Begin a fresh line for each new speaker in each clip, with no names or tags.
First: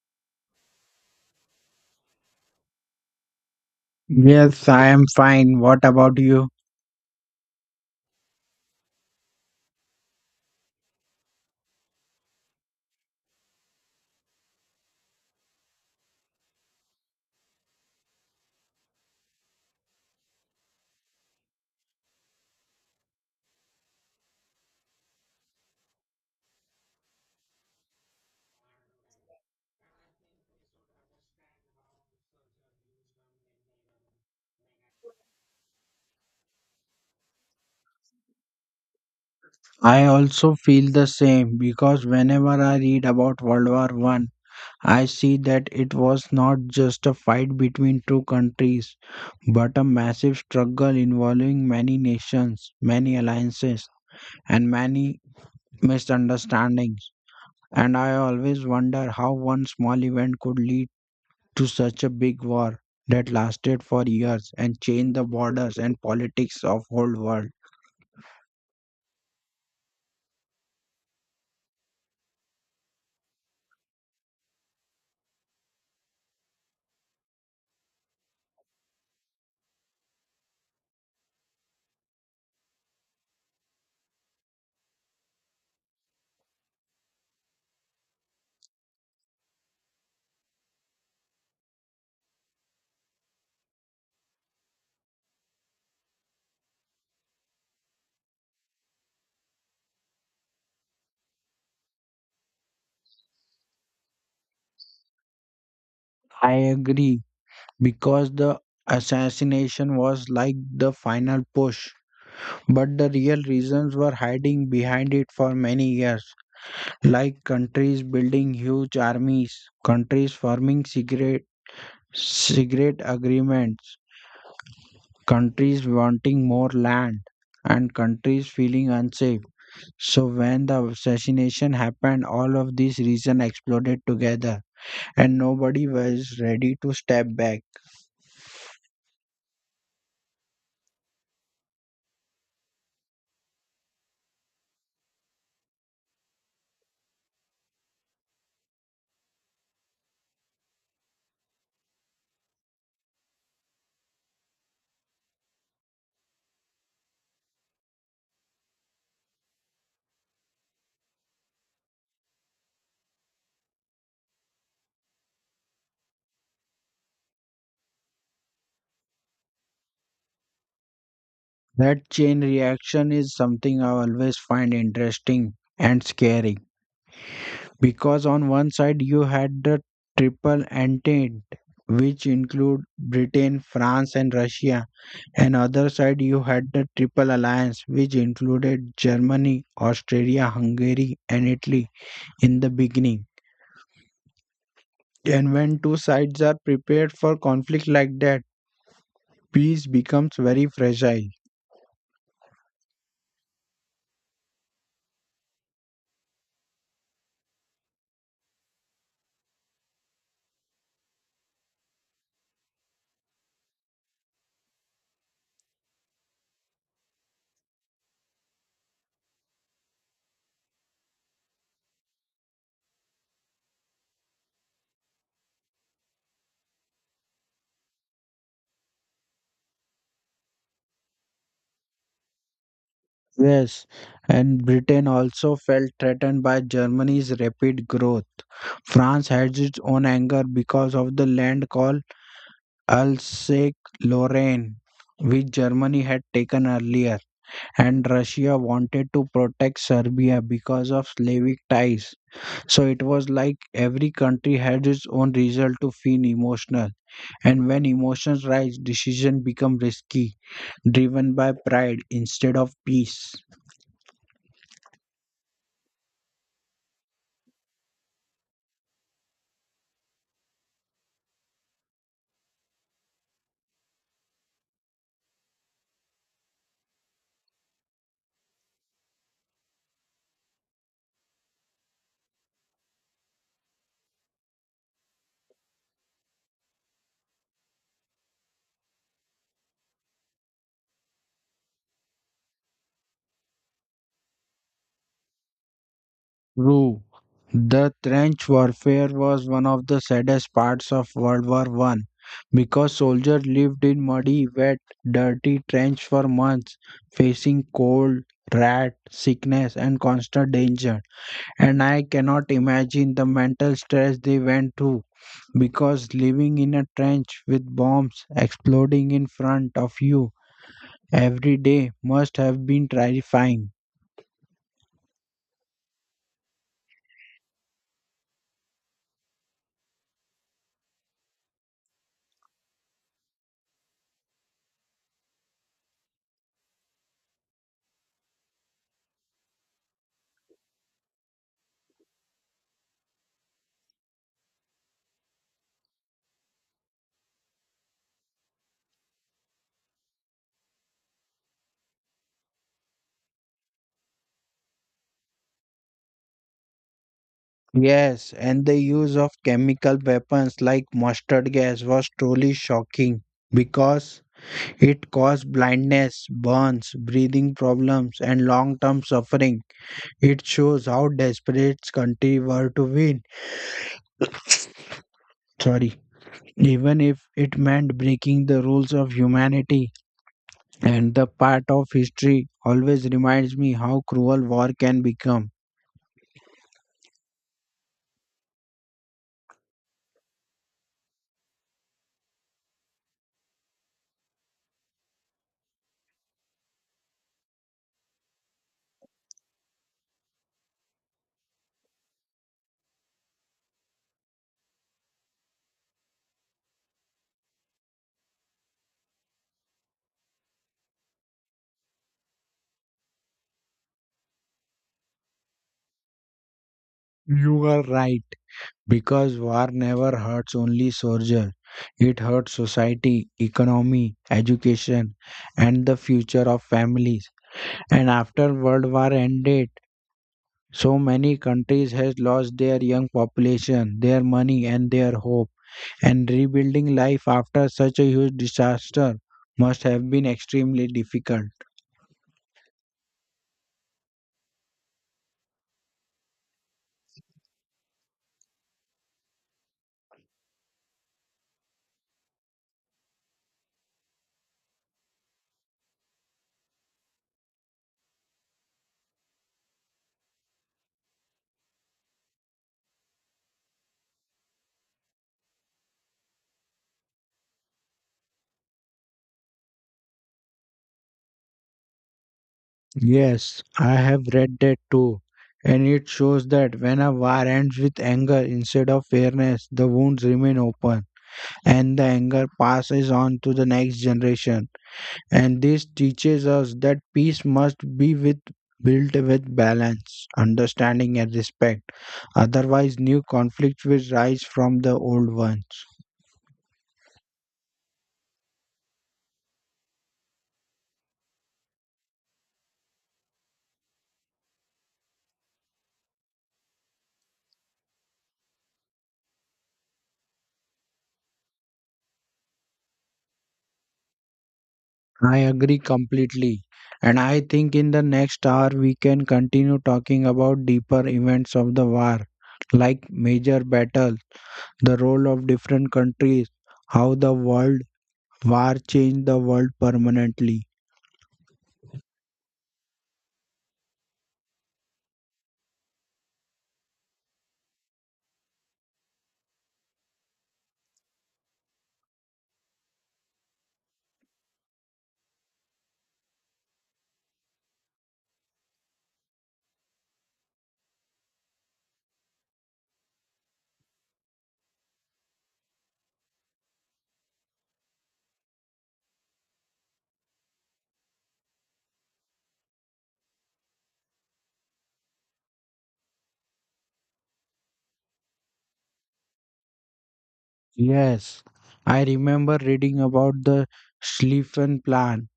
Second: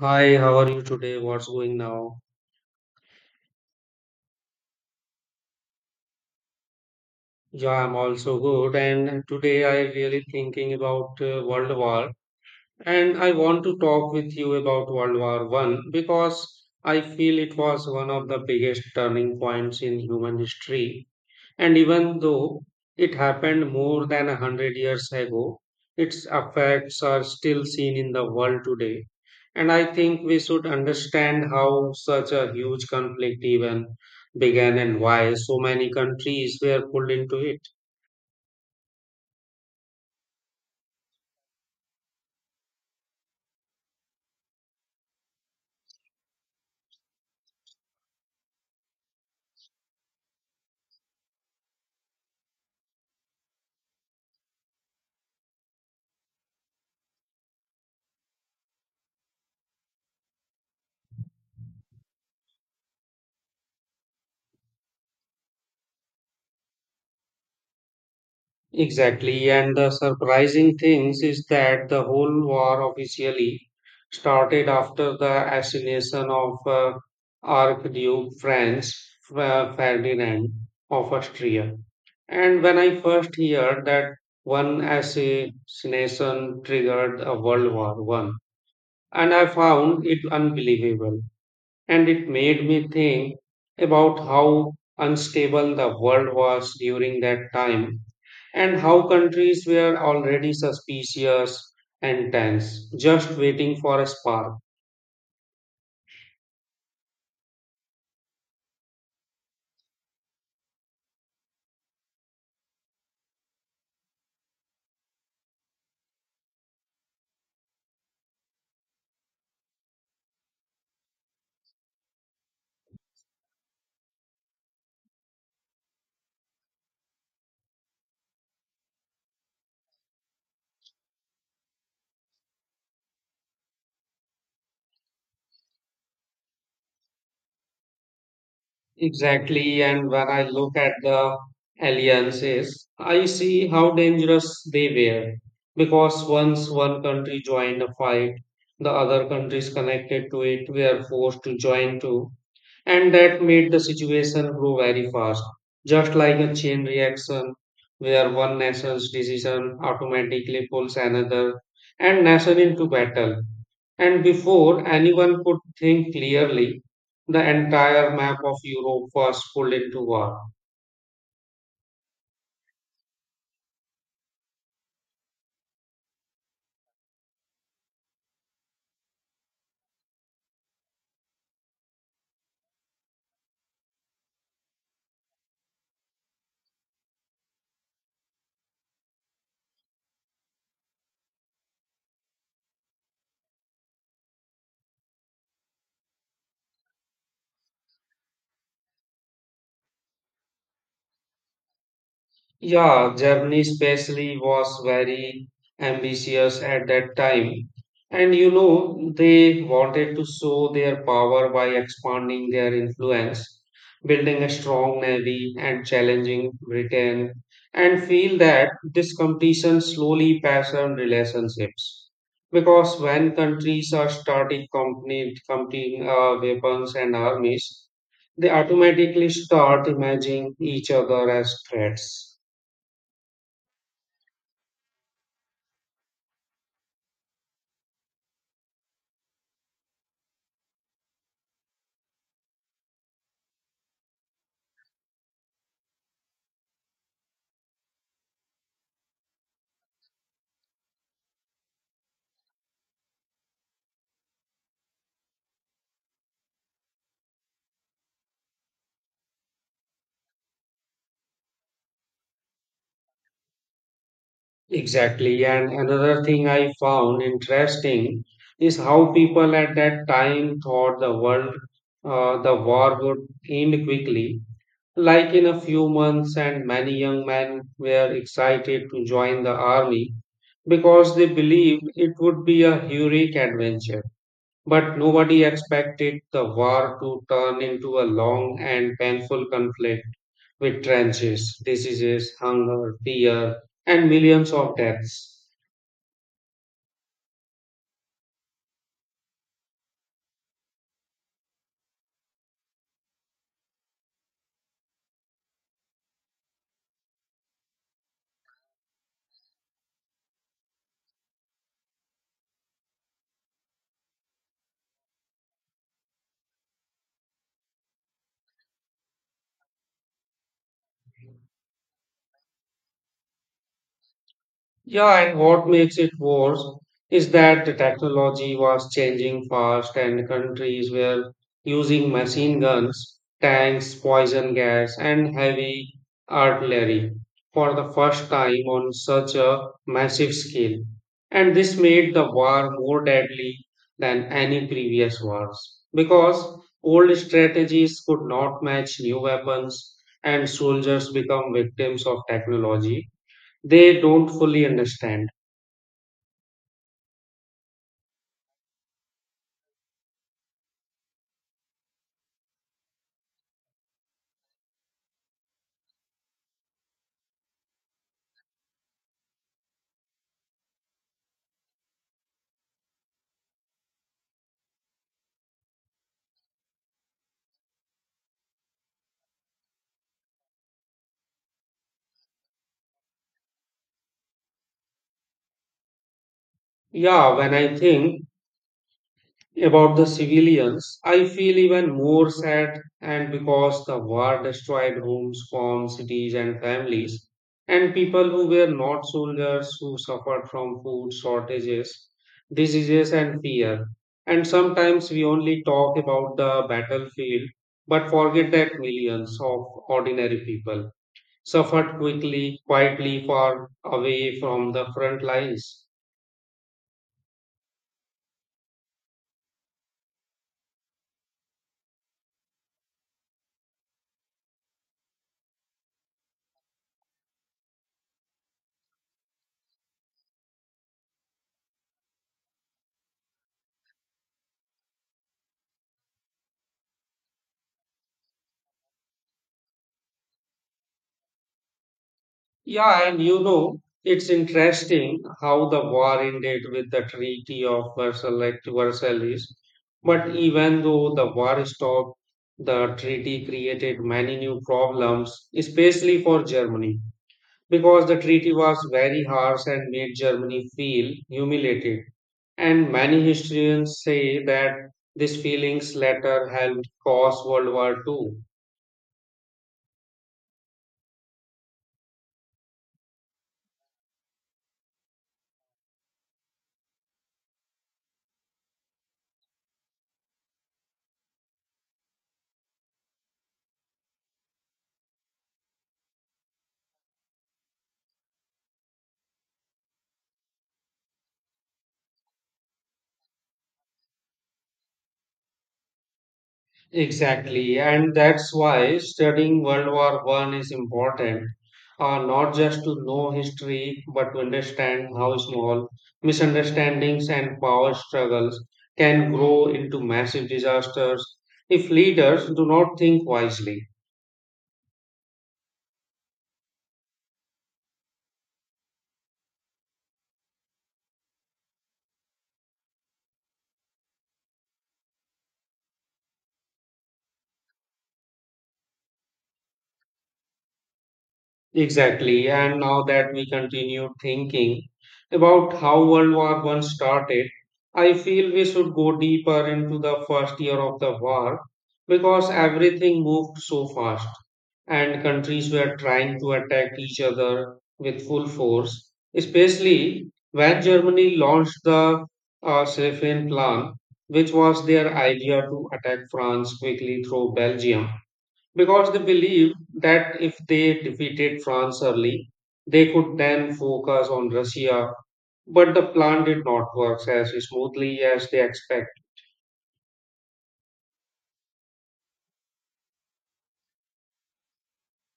Hi, how are you today? What's going now?
Yes, I am fine. What about you?
Yeah, I'm also good. And today I really thinking about World War, and I want to talk with you about World War One because I feel it was one of the biggest turning points in human history. And even though it happened more than a hundred years ago, its effects are still seen in the world today. And I think we should understand how such a huge conflict even began and why so many countries were pulled into it.
I also feel the same because whenever I read about World War One, I see that it was not just a fight between two countries, but a massive struggle involving many nations, many alliances, and many misunderstandings. And I always wonder how one small event could lead to such a big war that lasted for years and changed the borders and politics of whole world.
Exactly, and the surprising thing is that the whole war officially started after the assassination of Archduke Franz Ferdinand of Austria. And when I first heard that one assassination triggered a World War One, and I found it unbelievable and it made me think about how unstable the world was during that time and how countries were already suspicious and tense, just waiting for a spark.
I agree because the assassination was like the final push. But the real reasons were hiding behind it for many years, like countries building huge armies, countries forming secret agreements, countries wanting more land, and countries feeling unsafe. So, when the assassination happened, all of these reasons exploded together, and nobody was ready to step back.
Exactly, and when I look at the alliances, I see how dangerous they were because once one country joined a fight, the other countries connected to it were forced to join too and that made the situation grow very fast, just like a chain reaction where one nation's decision automatically pulls another and nation into battle. And before anyone could think clearly, the entire map of Europe was pulled into war.
That chain reaction is something I always find interesting and scary because on one side you had the triple entente which include Britain, France and Russia and other side you had the triple alliance which included Germany, Austria, Hungary and Italy in the beginning. And when two sides are prepared for conflict like that, peace becomes very fragile.
Yeah, Germany especially was very ambitious at that time. And you know, they wanted to show their power by expanding their influence, building a strong navy, and challenging Britain, and feel that this competition slowly patterned relationships. Because when countries are starting company, competing weapons and armies, they automatically start imagining each other as threats.
Yes, and Britain also felt threatened by Germany's rapid growth. France had its own anger because of the land called Alsace-Lorraine, which Germany had taken earlier, and Russia wanted to protect Serbia because of Slavic ties. So it was like every country had its own reason to feel emotional, and when emotions rise, decisions become risky, driven by pride instead of peace.
Exactly. And another thing I found interesting is how people at that time thought the war would end quickly, like in a few months, and many young men were excited to join the army because they believed it would be a heroic adventure. But nobody expected the war to turn into a long and painful conflict with trenches, diseases, hunger, fear, and millions of deaths.
True. The trench warfare was one of the saddest parts of World War One because soldiers lived in muddy, wet, dirty trench for months, facing cold, rat, sickness, and constant danger. And I cannot imagine the mental stress they went through because living in a trench with bombs exploding in front of you every day must have been terrifying.
Yeah, and what makes it worse is that the technology was changing fast, and countries were using machine guns, tanks, poison gas, and heavy artillery for the first time on such a massive scale. And this made the war more deadly than any previous wars because old strategies could not match new weapons, and soldiers become victims of technology they don't fully understand.
Yes, and the use of chemical weapons like mustard gas was truly shocking because it caused blindness, burns, breathing problems, and long term suffering. It shows how desperate countries were to win. Sorry. Even if it meant breaking the rules of humanity, and the part of history always reminds me how cruel war can become.
Yeah, when I think about the civilians, I feel even more sad and because the war destroyed homes, farms, cities, and families, and people who were not soldiers who suffered from food shortages, diseases, and fear. And sometimes we only talk about the battlefield but forget that millions of ordinary people suffered quickly, quietly, far away from the front lines.
You are right. Because war never hurts only soldiers, it hurts society, economy, education, and the future of families. And after World War ended, so many countries has lost their young population, their money, and their hope. And rebuilding life after such a huge disaster must have been extremely difficult.
Yeah, and you know, it's interesting how the war ended with the Treaty of Versailles, like, Versailles. But even though the war stopped, the treaty created many new problems, especially for Germany, because the treaty was very harsh and made Germany feel humiliated. And many historians say that these feelings later helped cause World War Two.
Yes, I have read that too. And it shows that when a war ends with anger instead of fairness, the wounds remain open, and the anger passes on to the next generation. And this teaches us that peace must be with built with balance, understanding and respect. Otherwise new conflicts will rise from the old ones.
Exactly, and that's why studying World War One is important, not just to know history, but to understand how small misunderstandings and power struggles can grow into massive disasters if leaders do not think wisely.
I agree completely. And I think in the next hour we can continue talking about deeper events of the war, like major battles, the role of different countries, how the world war changed the world permanently.
Exactly, and now that we continue thinking about how World War One started, I feel we should go deeper into the first year of the war because everything moved so fast, and countries were trying to attack each other with full force, especially when Germany launched the Seyfried Plan, which was their idea to attack France quickly through Belgium, because they believed that if they defeated France early, they could then focus on Russia. But the plan did not work as smoothly as they expected.
Yes, I remember reading about the Schlieffen plan,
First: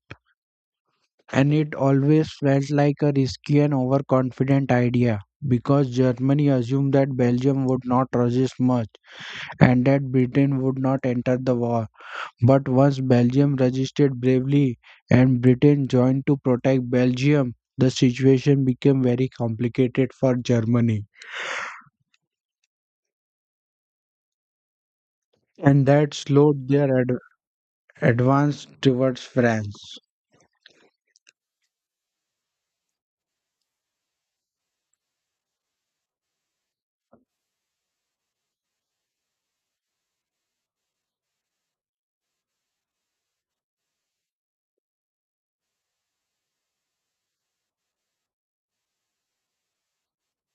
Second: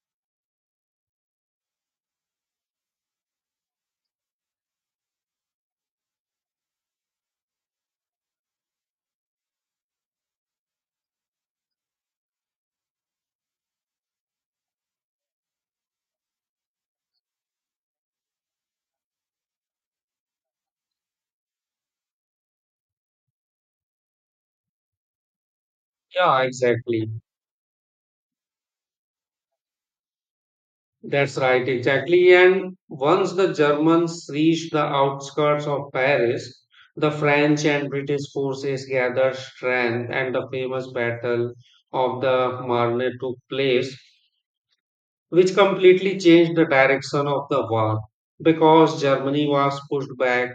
and it always felt like a risky and overconfident idea because Germany assumed that Belgium would not resist much and that Britain would not enter the war. But once Belgium resisted bravely and Britain joined to protect Belgium, the situation became very complicated for Germany, and that
Yeah,
slowed their
exactly.
advance towards France.
That's right, exactly. And once the Germans reached the outskirts of Paris, the French and British forces gathered strength, and the famous Battle of the Marne took place, which completely changed the direction of the war because Germany was pushed back,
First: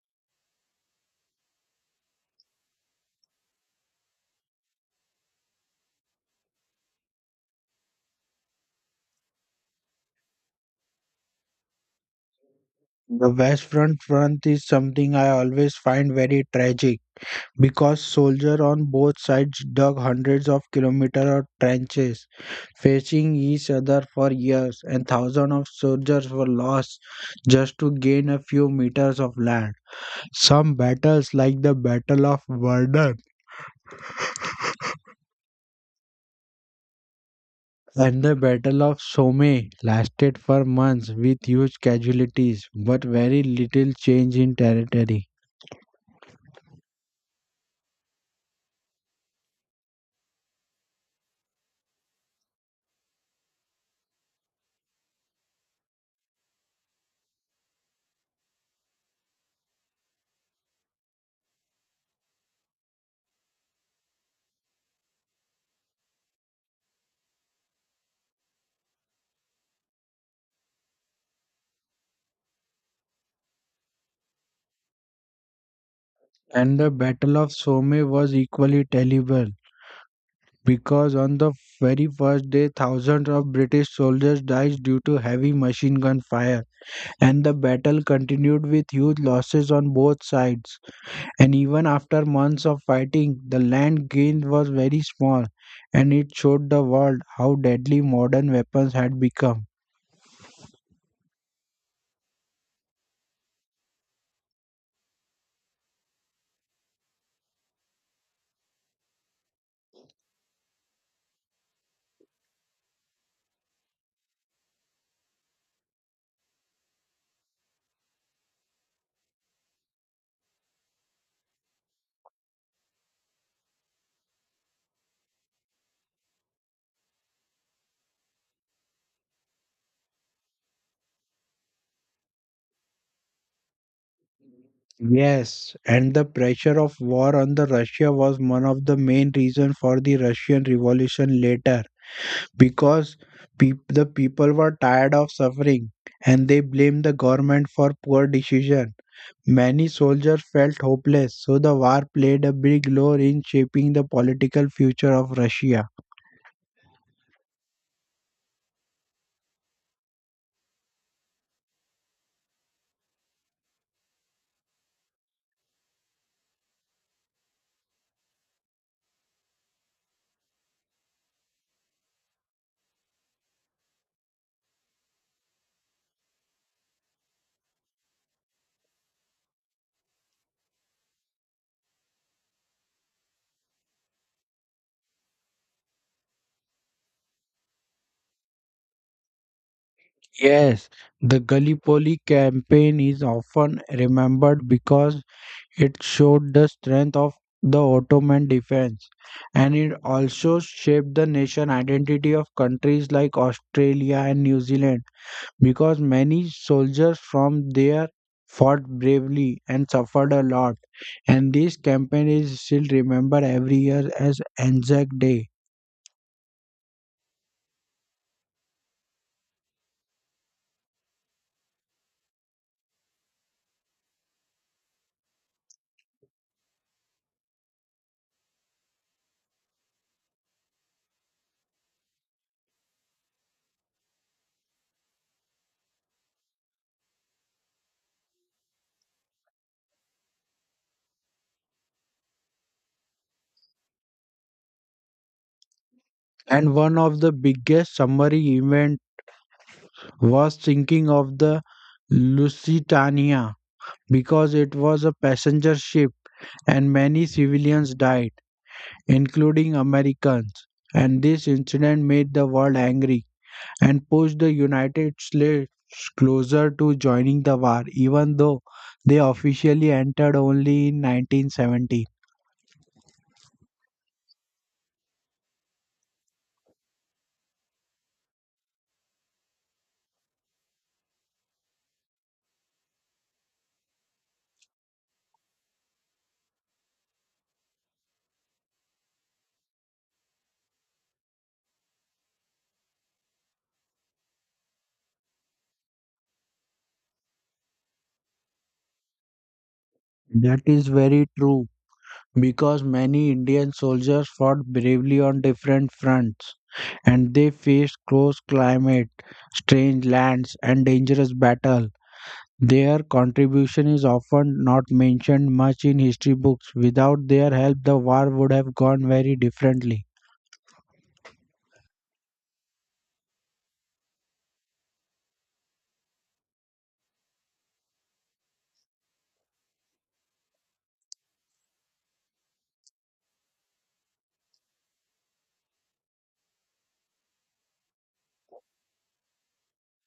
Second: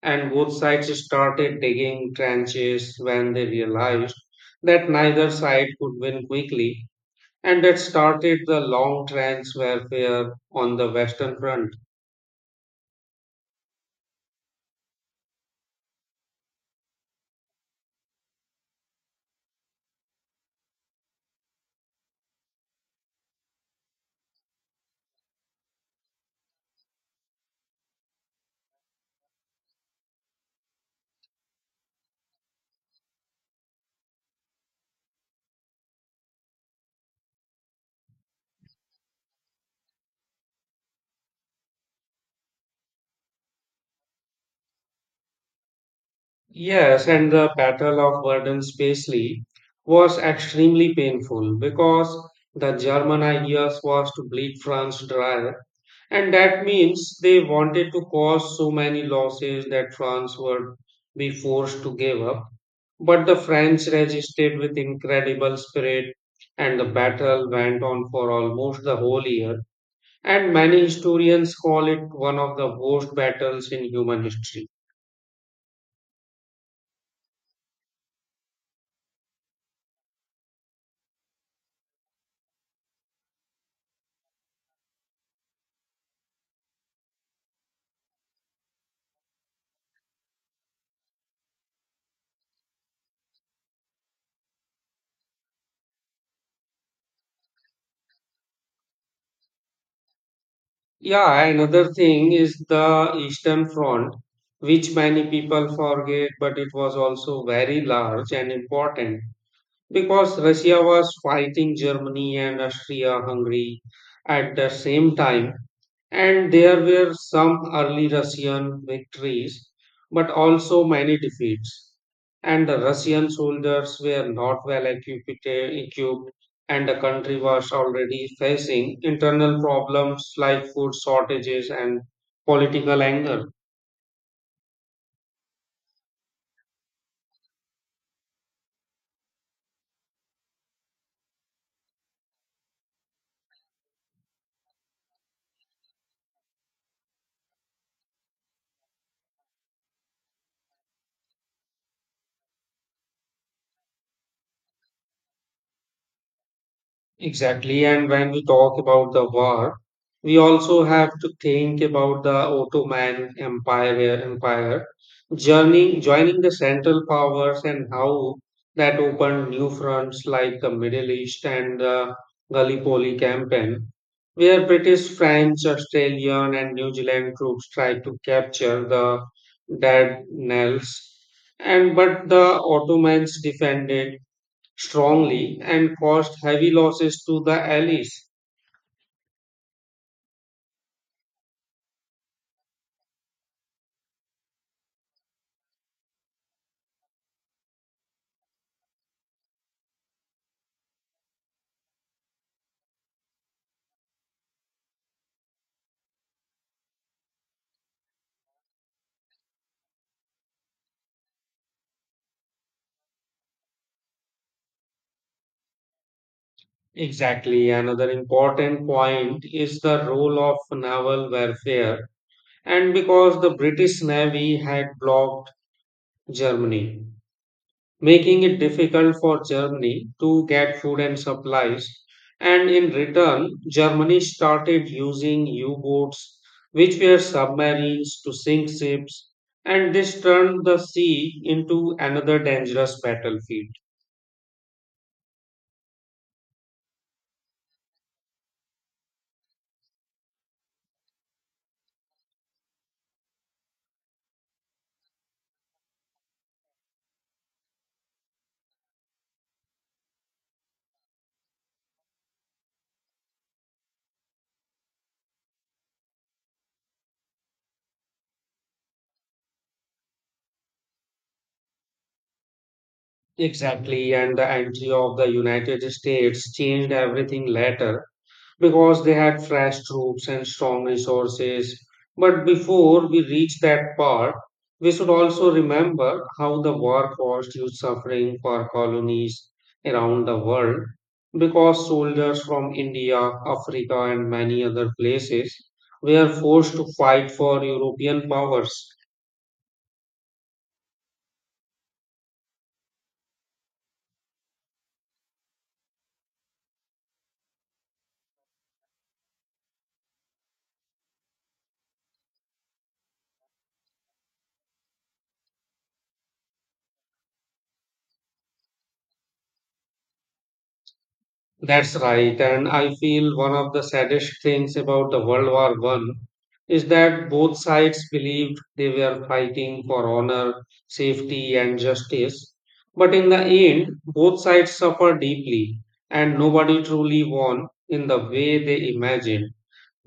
and both sides started digging trenches when they realized that neither side could win quickly. And that started the long trench warfare on the Western Front.
The West Front is something I always find very tragic because soldiers on both sides dug hundreds of kilometers of trenches, facing each other for years, and thousands of soldiers were lost just to gain a few meters of land. Some battles, like the Battle of Verdun and the Battle of Somme, lasted for months with huge casualties but very little change in territory.
Yes, and the Battle of Verdun-Spessy was extremely painful because the German ideas was to bleed France dry, and that means they wanted to cause so many losses that France would be forced to give up. But the French resisted with incredible spirit, and the battle went on for almost the whole year. And many historians call it one of the worst battles in human history.
And the Battle of Somme was equally terrible because on the very first day, thousands of British soldiers died due to heavy machine gun fire, and the battle continued with huge losses on both sides. And even after months of fighting, the land gained was very small, and it showed the world how deadly modern weapons had become.
Yeah, another thing is the Eastern Front, which many people forget, but it was also very large and important, because Russia was fighting Germany and Austria-Hungary at the same time, and there were some early Russian victories, but also many defeats. And the Russian soldiers were not well equipped, and the country was already facing internal problems like food shortages and political anger.
Yes, and the pressure of war on the Russia was one of the main reasons for the Russian Revolution later because the people were tired of suffering and they blamed the government for poor decision. Many soldiers felt hopeless, so the war played a big role in shaping the political future of Russia.
Exactly. And when we talk about the war, we also have to think about the Ottoman Empire joining the Central Powers and how that opened new fronts like the Middle East and the Gallipoli campaign, where British, French, Australian, and New Zealand troops tried to capture the Dardanelles. And but the Ottomans defended strongly and caused heavy losses to the allies.
Yes, the Gallipoli campaign is often remembered because it showed the strength of the Ottoman defense and it also shaped the nation identity of countries like Australia and New Zealand, because many soldiers from there fought bravely and suffered a lot. And this campaign is still remembered every year as Anzac Day.
Exactly, another important point is the role of naval warfare, and because the British Navy had blocked Germany, making it difficult for Germany to get food and supplies. And in return, Germany started using U boats, which were submarines, to sink ships, and this turned the sea into another dangerous battlefield.
And one of the biggest summary event was sinking of the Lusitania because it was a passenger ship and many civilians died, including Americans. And this incident made the world angry and pushed the United States closer to joining the war, even though they officially entered only in 1970.
Exactly, and the entry of the United States changed everything later because they had fresh troops and strong resources. But before we reach that part, we should also remember how the war caused huge suffering for colonies around the world because soldiers from India, Africa, and many other places were forced to fight for European powers.
That is very true because many Indian soldiers fought bravely on different fronts and they faced close climate, strange lands, and dangerous battle. Their contribution is often not mentioned much in history books. Without their help, the war would have gone very differently.
That's right, and I feel one of the saddest things about the World War One is that both sides believed they were fighting for honor, safety, and justice. But in the end, both sides suffered deeply, and nobody truly won in the way they imagined,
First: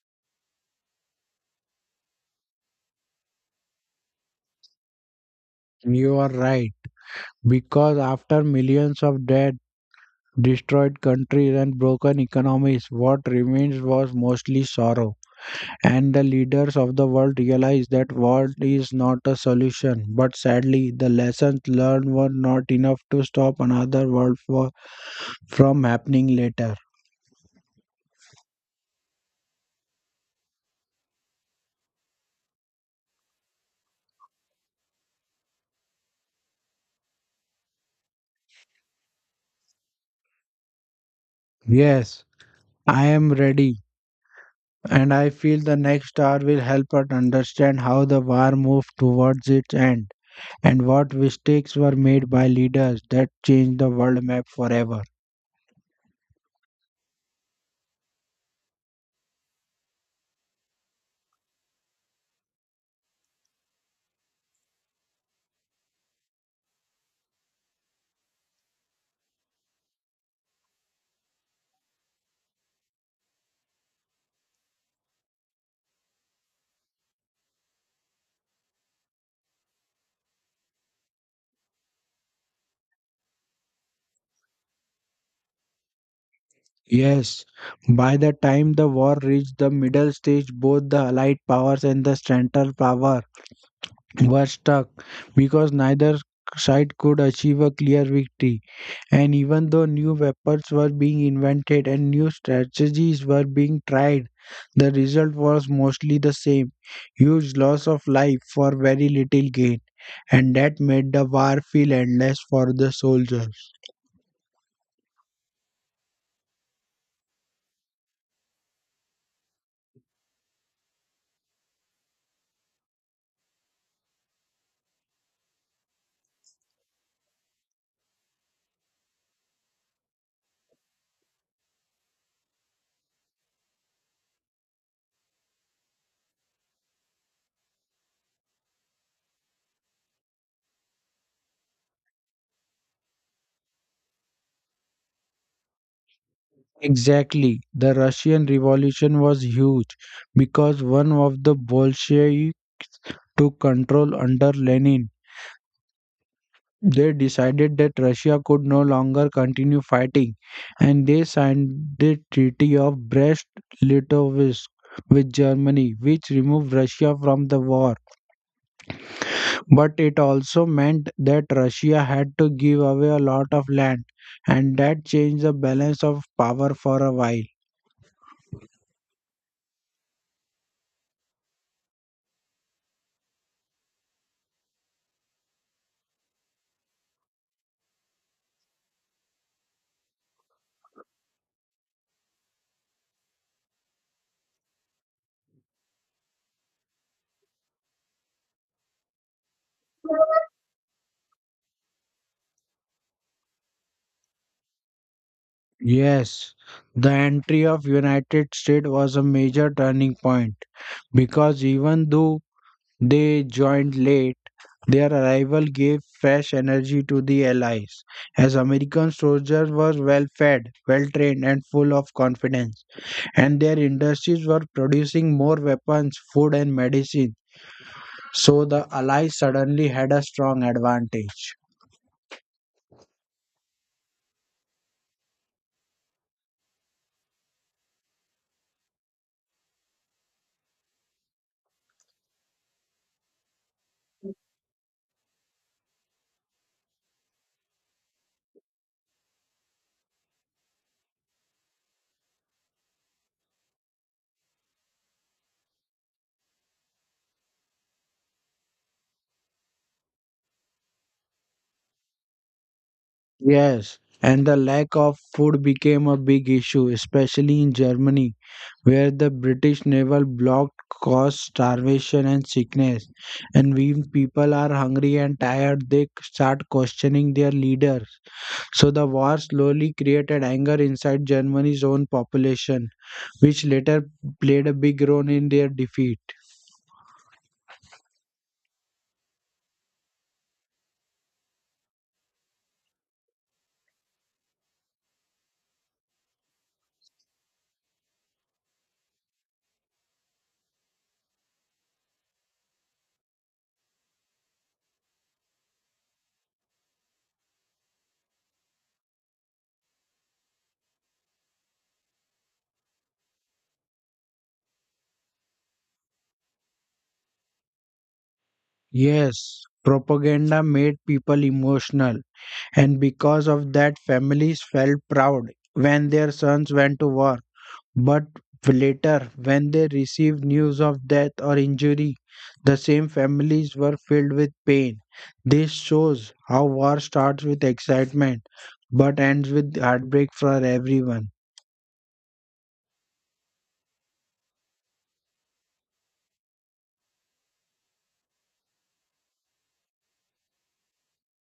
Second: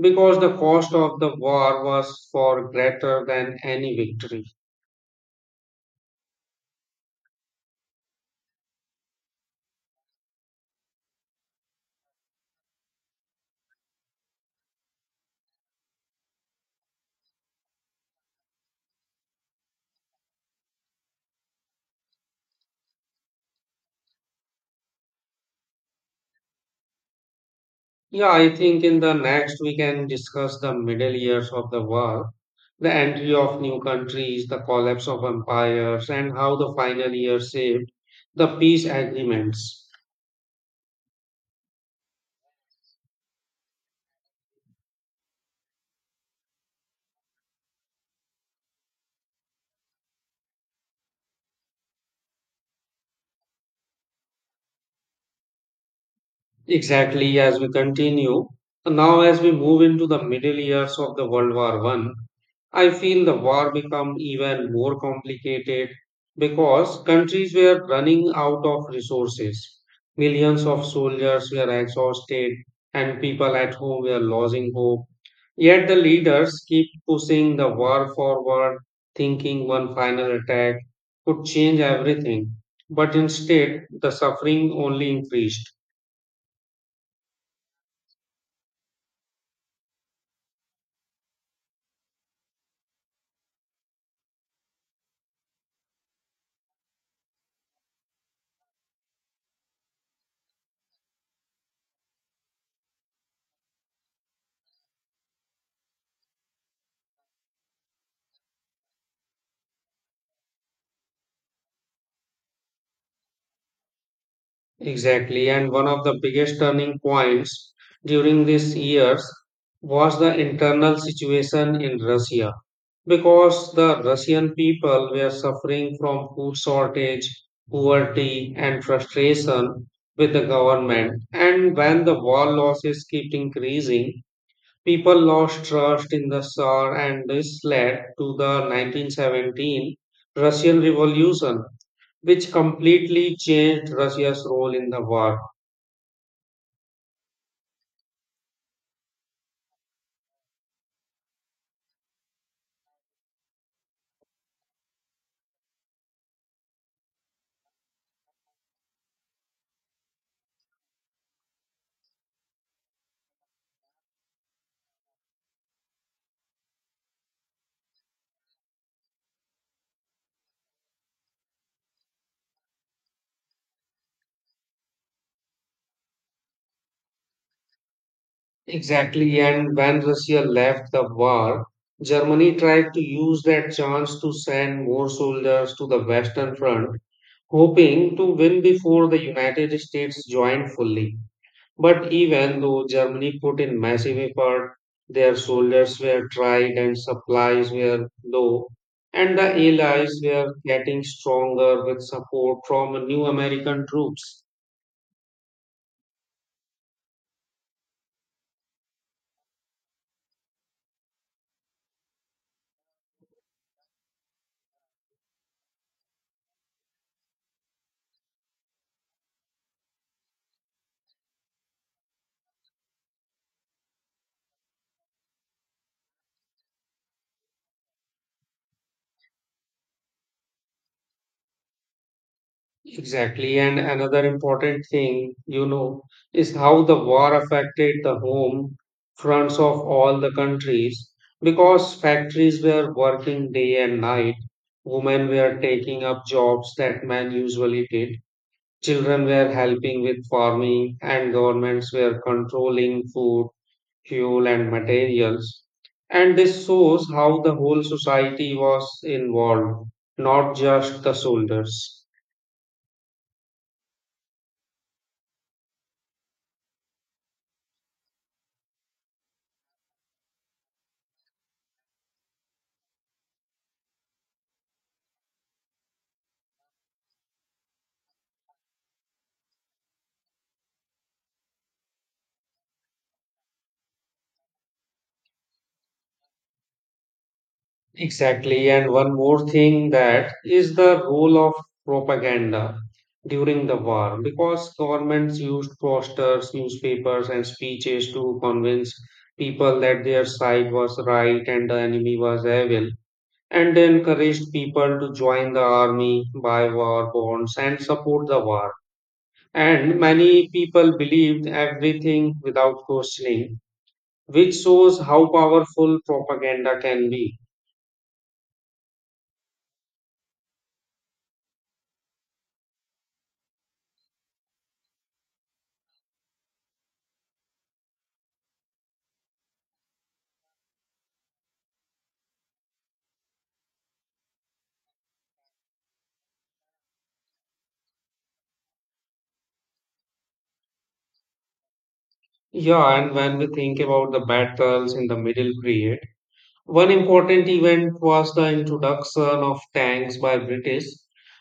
because the cost of the war was far greater than any victory.
You are right. Because after millions of dead, destroyed countries, and broken economies, what remains was mostly sorrow. And the leaders of the world realized that war is not a solution. But sadly, the lessons learned were not enough to stop another world war from happening later.
Yeah, I think in the next we can discuss the middle years of the war, the entry of new countries, the collapse of empires, and how the final year saved the peace agreements.
Yes, I am ready, and I feel the next hour will help us understand how the war moved towards its end, and what mistakes were made by leaders that changed the world map forever.
Exactly, as we continue. Now, as we move into the middle years of the World War One, I feel the war become even more complicated because countries were running out of resources. Millions of soldiers were exhausted and people at home were losing hope. Yet the leaders keep pushing the war forward, thinking one final attack could change everything. But instead, the suffering only increased.
Yes, by the time the war reached the middle stage, both the Allied powers and the Central Power were stuck because neither side could achieve a clear victory. And even though new weapons were being invented and new strategies were being tried, the result was mostly the same huge loss of life for very little gain. And that made the war feel endless for the soldiers.
Exactly, and one of the biggest turning points during these years was the internal situation in Russia because the Russian people were suffering from food shortage, poverty, and frustration with the government. And when the war losses kept increasing, people lost trust in the Tsar, and this led to the 1917 Russian Revolution, which completely changed Russia's role in the war.
Exactly. The Russian Revolution was huge because one of the Bolshevik took control under Lenin. They decided that Russia could no longer continue fighting, and they signed the Treaty of Brest-Litovsk with Germany, which removed Russia from the war. But it also meant that Russia had to give away a lot of land, and that changed the balance of power for a while.
Exactly, and when Russia left the war, Germany tried to use that chance to send more soldiers to the Western Front, hoping to win before the United States joined fully. But even though Germany put in massive effort, their soldiers were tried and supplies were low, and the Allies were getting stronger with support from new American troops.
Yes, the entry of United States was a major turning point because even though they joined late, their arrival gave fresh energy to the Allies, as American soldiers were well fed, well trained, and full of confidence, and their industries were producing more weapons, food, and medicine. So the Allies suddenly had a strong advantage.
Exactly, and another important thing, you know, is how the war affected the home fronts of all the countries because factories were working day and night, women were taking up jobs that men usually did. Children were helping with farming, and governments were controlling food, fuel, and materials. And this shows how the whole society was involved, not just the soldiers.
Yes, and the lack of food became a big issue, especially in Germany, where the British naval block caused starvation and sickness. And when people are hungry and tired, they start questioning their leaders. So the war slowly created anger inside Germany's own population, which later played a big role in their defeat.
Exactly. And one more thing that is the role of propaganda during the war, because governments used posters, newspapers, and speeches to convince people that their side was right and the enemy was evil and they encouraged people to join the army, buy war bonds, and support the war. And many people believed everything without questioning, which shows how powerful propaganda can be.
Yes, propaganda made people emotional, and because of that, families felt proud when their sons went to war. But later, when they received news of death or injury, the same families were filled with pain. This shows how war starts with excitement but ends with heartbreak for everyone.
Yeah, and when we think about the battles in the Middle Period, one important event was the introduction of tanks by British,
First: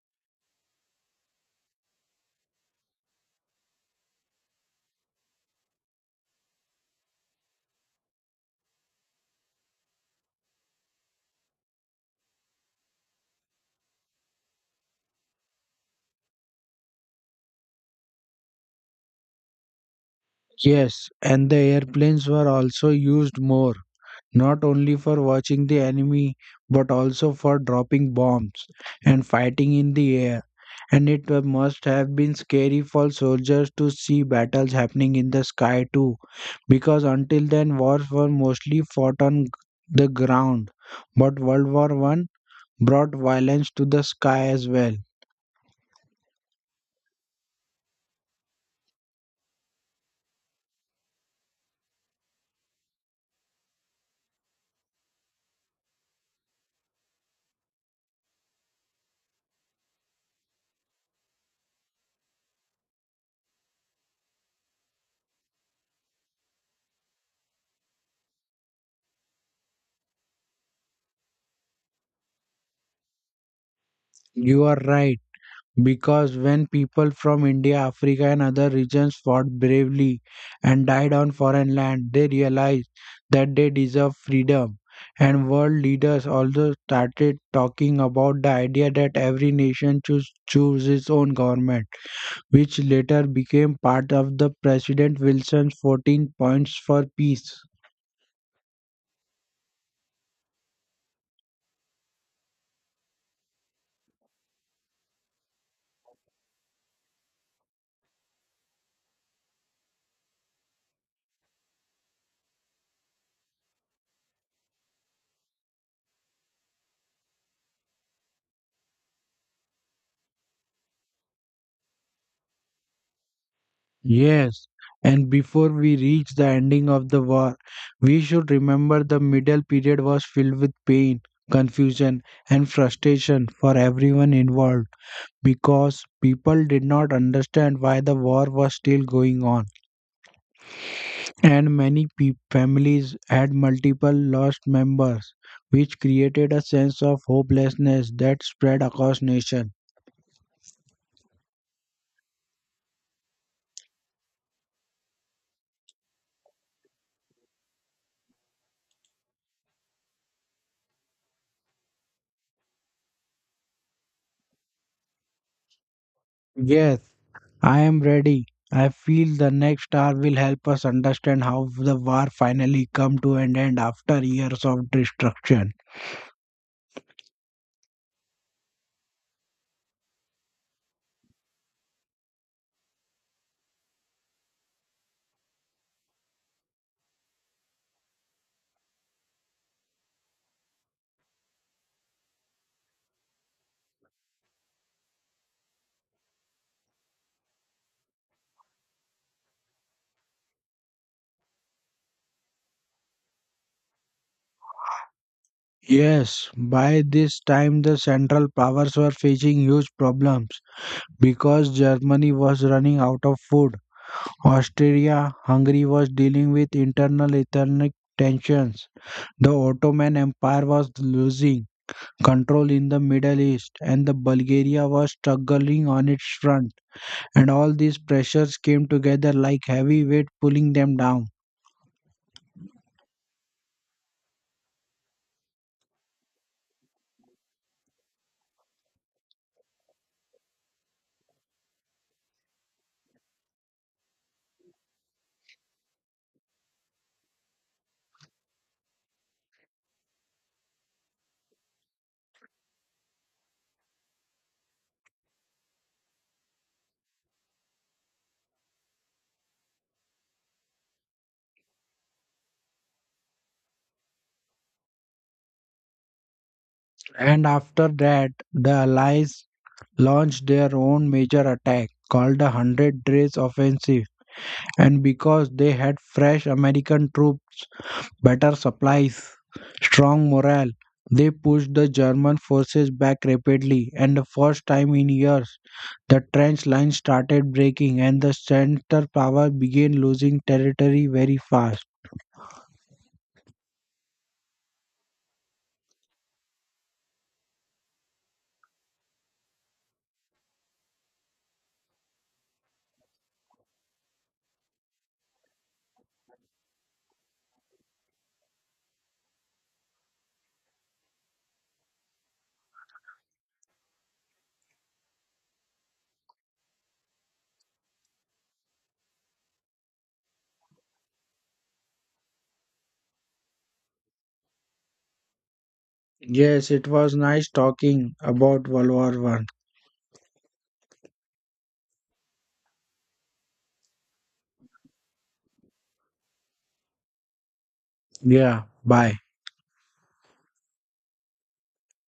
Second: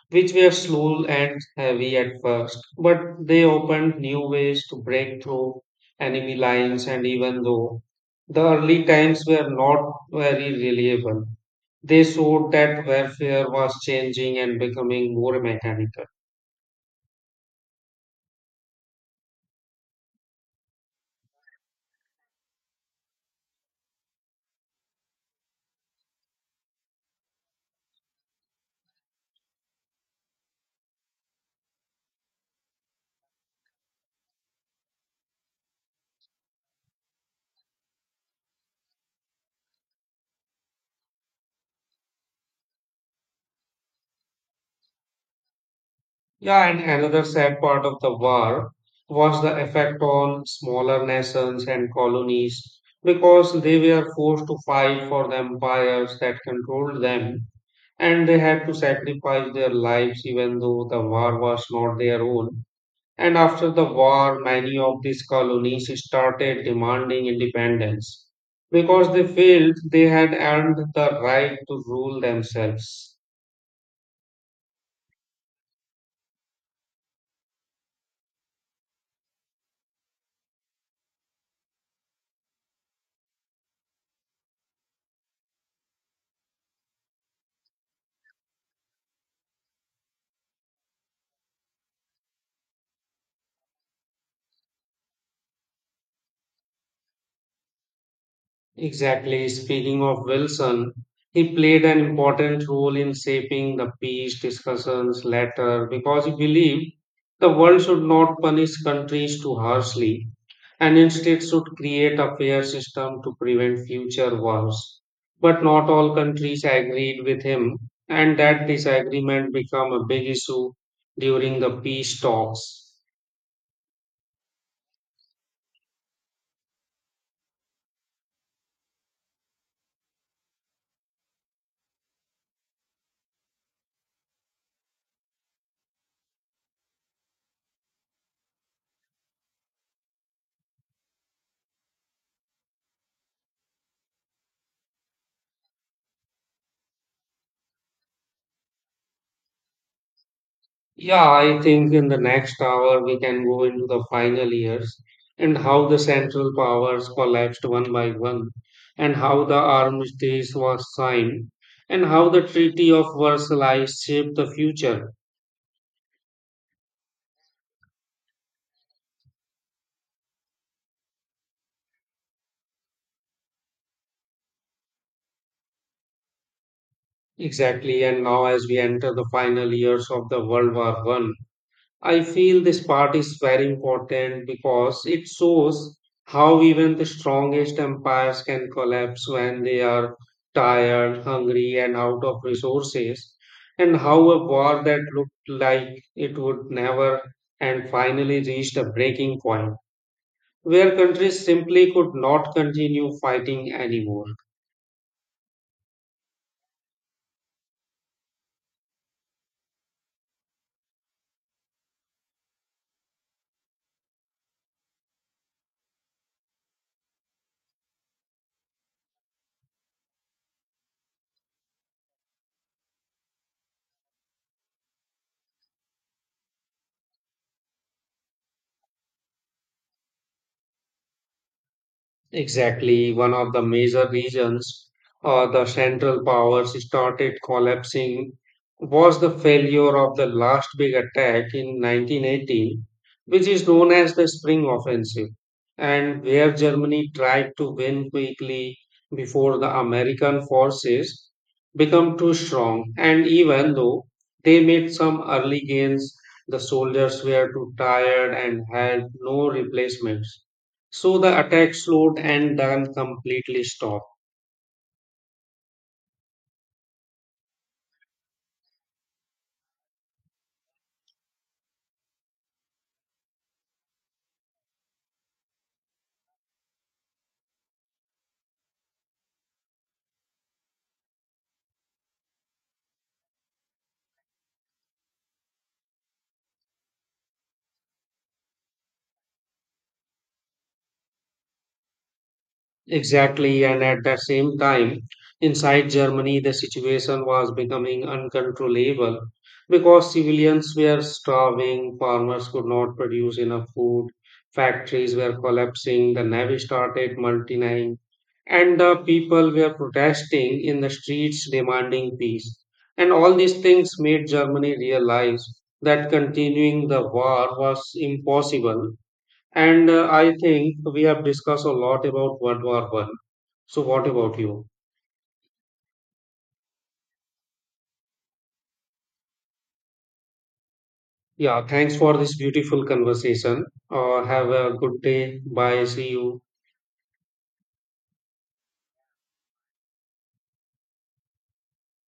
which were slow and heavy at first, but they opened new ways to break through enemy lines and even though the early times were not very reliable, they showed that warfare was changing and becoming more mechanical.
Yes, and the airplanes were also used more, not only for watching the enemy but also for dropping bombs and fighting in the air. And it must have been scary for soldiers to see battles happening in the sky too, because until then wars were mostly fought on the ground. But World War One brought violence to the sky as well.
Yeah, and another sad part of the war was the effect on smaller nations and colonies because they were forced to fight for the empires that controlled them and they had to sacrifice their lives even though the war was not their own. And after the war, many of these colonies started demanding independence because they felt they had earned the right to rule themselves.
You are right. Because when people from India, Africa, and other regions fought bravely and died on foreign land, they realized that they deserve freedom. And world leaders also started talking about the idea that every nation should choose its own government, which later became part of the President Wilson's 14 points for peace.
Exactly. Speaking of Wilson, he played an important role in shaping the peace discussions later because he believed the world should not punish countries too harshly and instead should create a fair system to prevent future wars. But not all countries agreed with him, and that disagreement became a big issue during the peace talks.
Yes, and before we reach the ending of the war, we should remember the middle period was filled with pain, confusion, and frustration for everyone involved because people did not understand why the war was still going on. And many families had multiple lost members, which created a sense of hopelessness that spread across nation.
Yeah, I think in the next hour we can go into the final years and how the central powers collapsed one by one, and how the armistice was signed, and how the Treaty of Versailles shaped the future.
Yes, I am ready. I feel the next hour will help us understand how the war finally come to an end after years of destruction.
Exactly, and now as we enter the final years of the World War One. I feel this part is very important because it shows how even the strongest empires can collapse when they are tired, hungry, and out of resources, and how a war that looked like it would never and finally reached a breaking point where countries simply could not continue fighting anymore.
Yes, by this time the Central Powers were facing huge problems because Germany was running out of food. Austria Hungary was dealing with internal ethnic tensions. The Ottoman Empire was losing control in the Middle East and the Bulgaria was struggling on its front, and all these pressures came together like heavy weight pulling them down.
Exactly, one of the major reasons the Central Powers started collapsing was the failure of the last big attack in 1918, which is known as the Spring Offensive, and where Germany tried to win quickly before the American forces become too strong. And even though they made some early gains, the soldiers were too tired and had no replacements. So the attack slowed and then completely stopped.
And after that, the Allies launched their own major attack called the Hundred Days Offensive. And because they had fresh American troops, better supplies, strong morale, they pushed the German forces back rapidly, and the first time in years, the trench lines started breaking and the center power began losing territory very fast.
Exactly, and at the same time, inside Germany, the situation was becoming uncontrollable because civilians were starving, farmers could not produce enough food, factories were collapsing, the navy started multiplying, and the people were protesting in the streets demanding peace. And all these things made Germany realize that continuing the war was impossible. And I think we have discussed a lot about World War One. So, what about you?
Yes, it was nice talking about World War One.
Yeah, thanks for this beautiful conversation. Have a good day. Bye. See you.
Yeah, bye.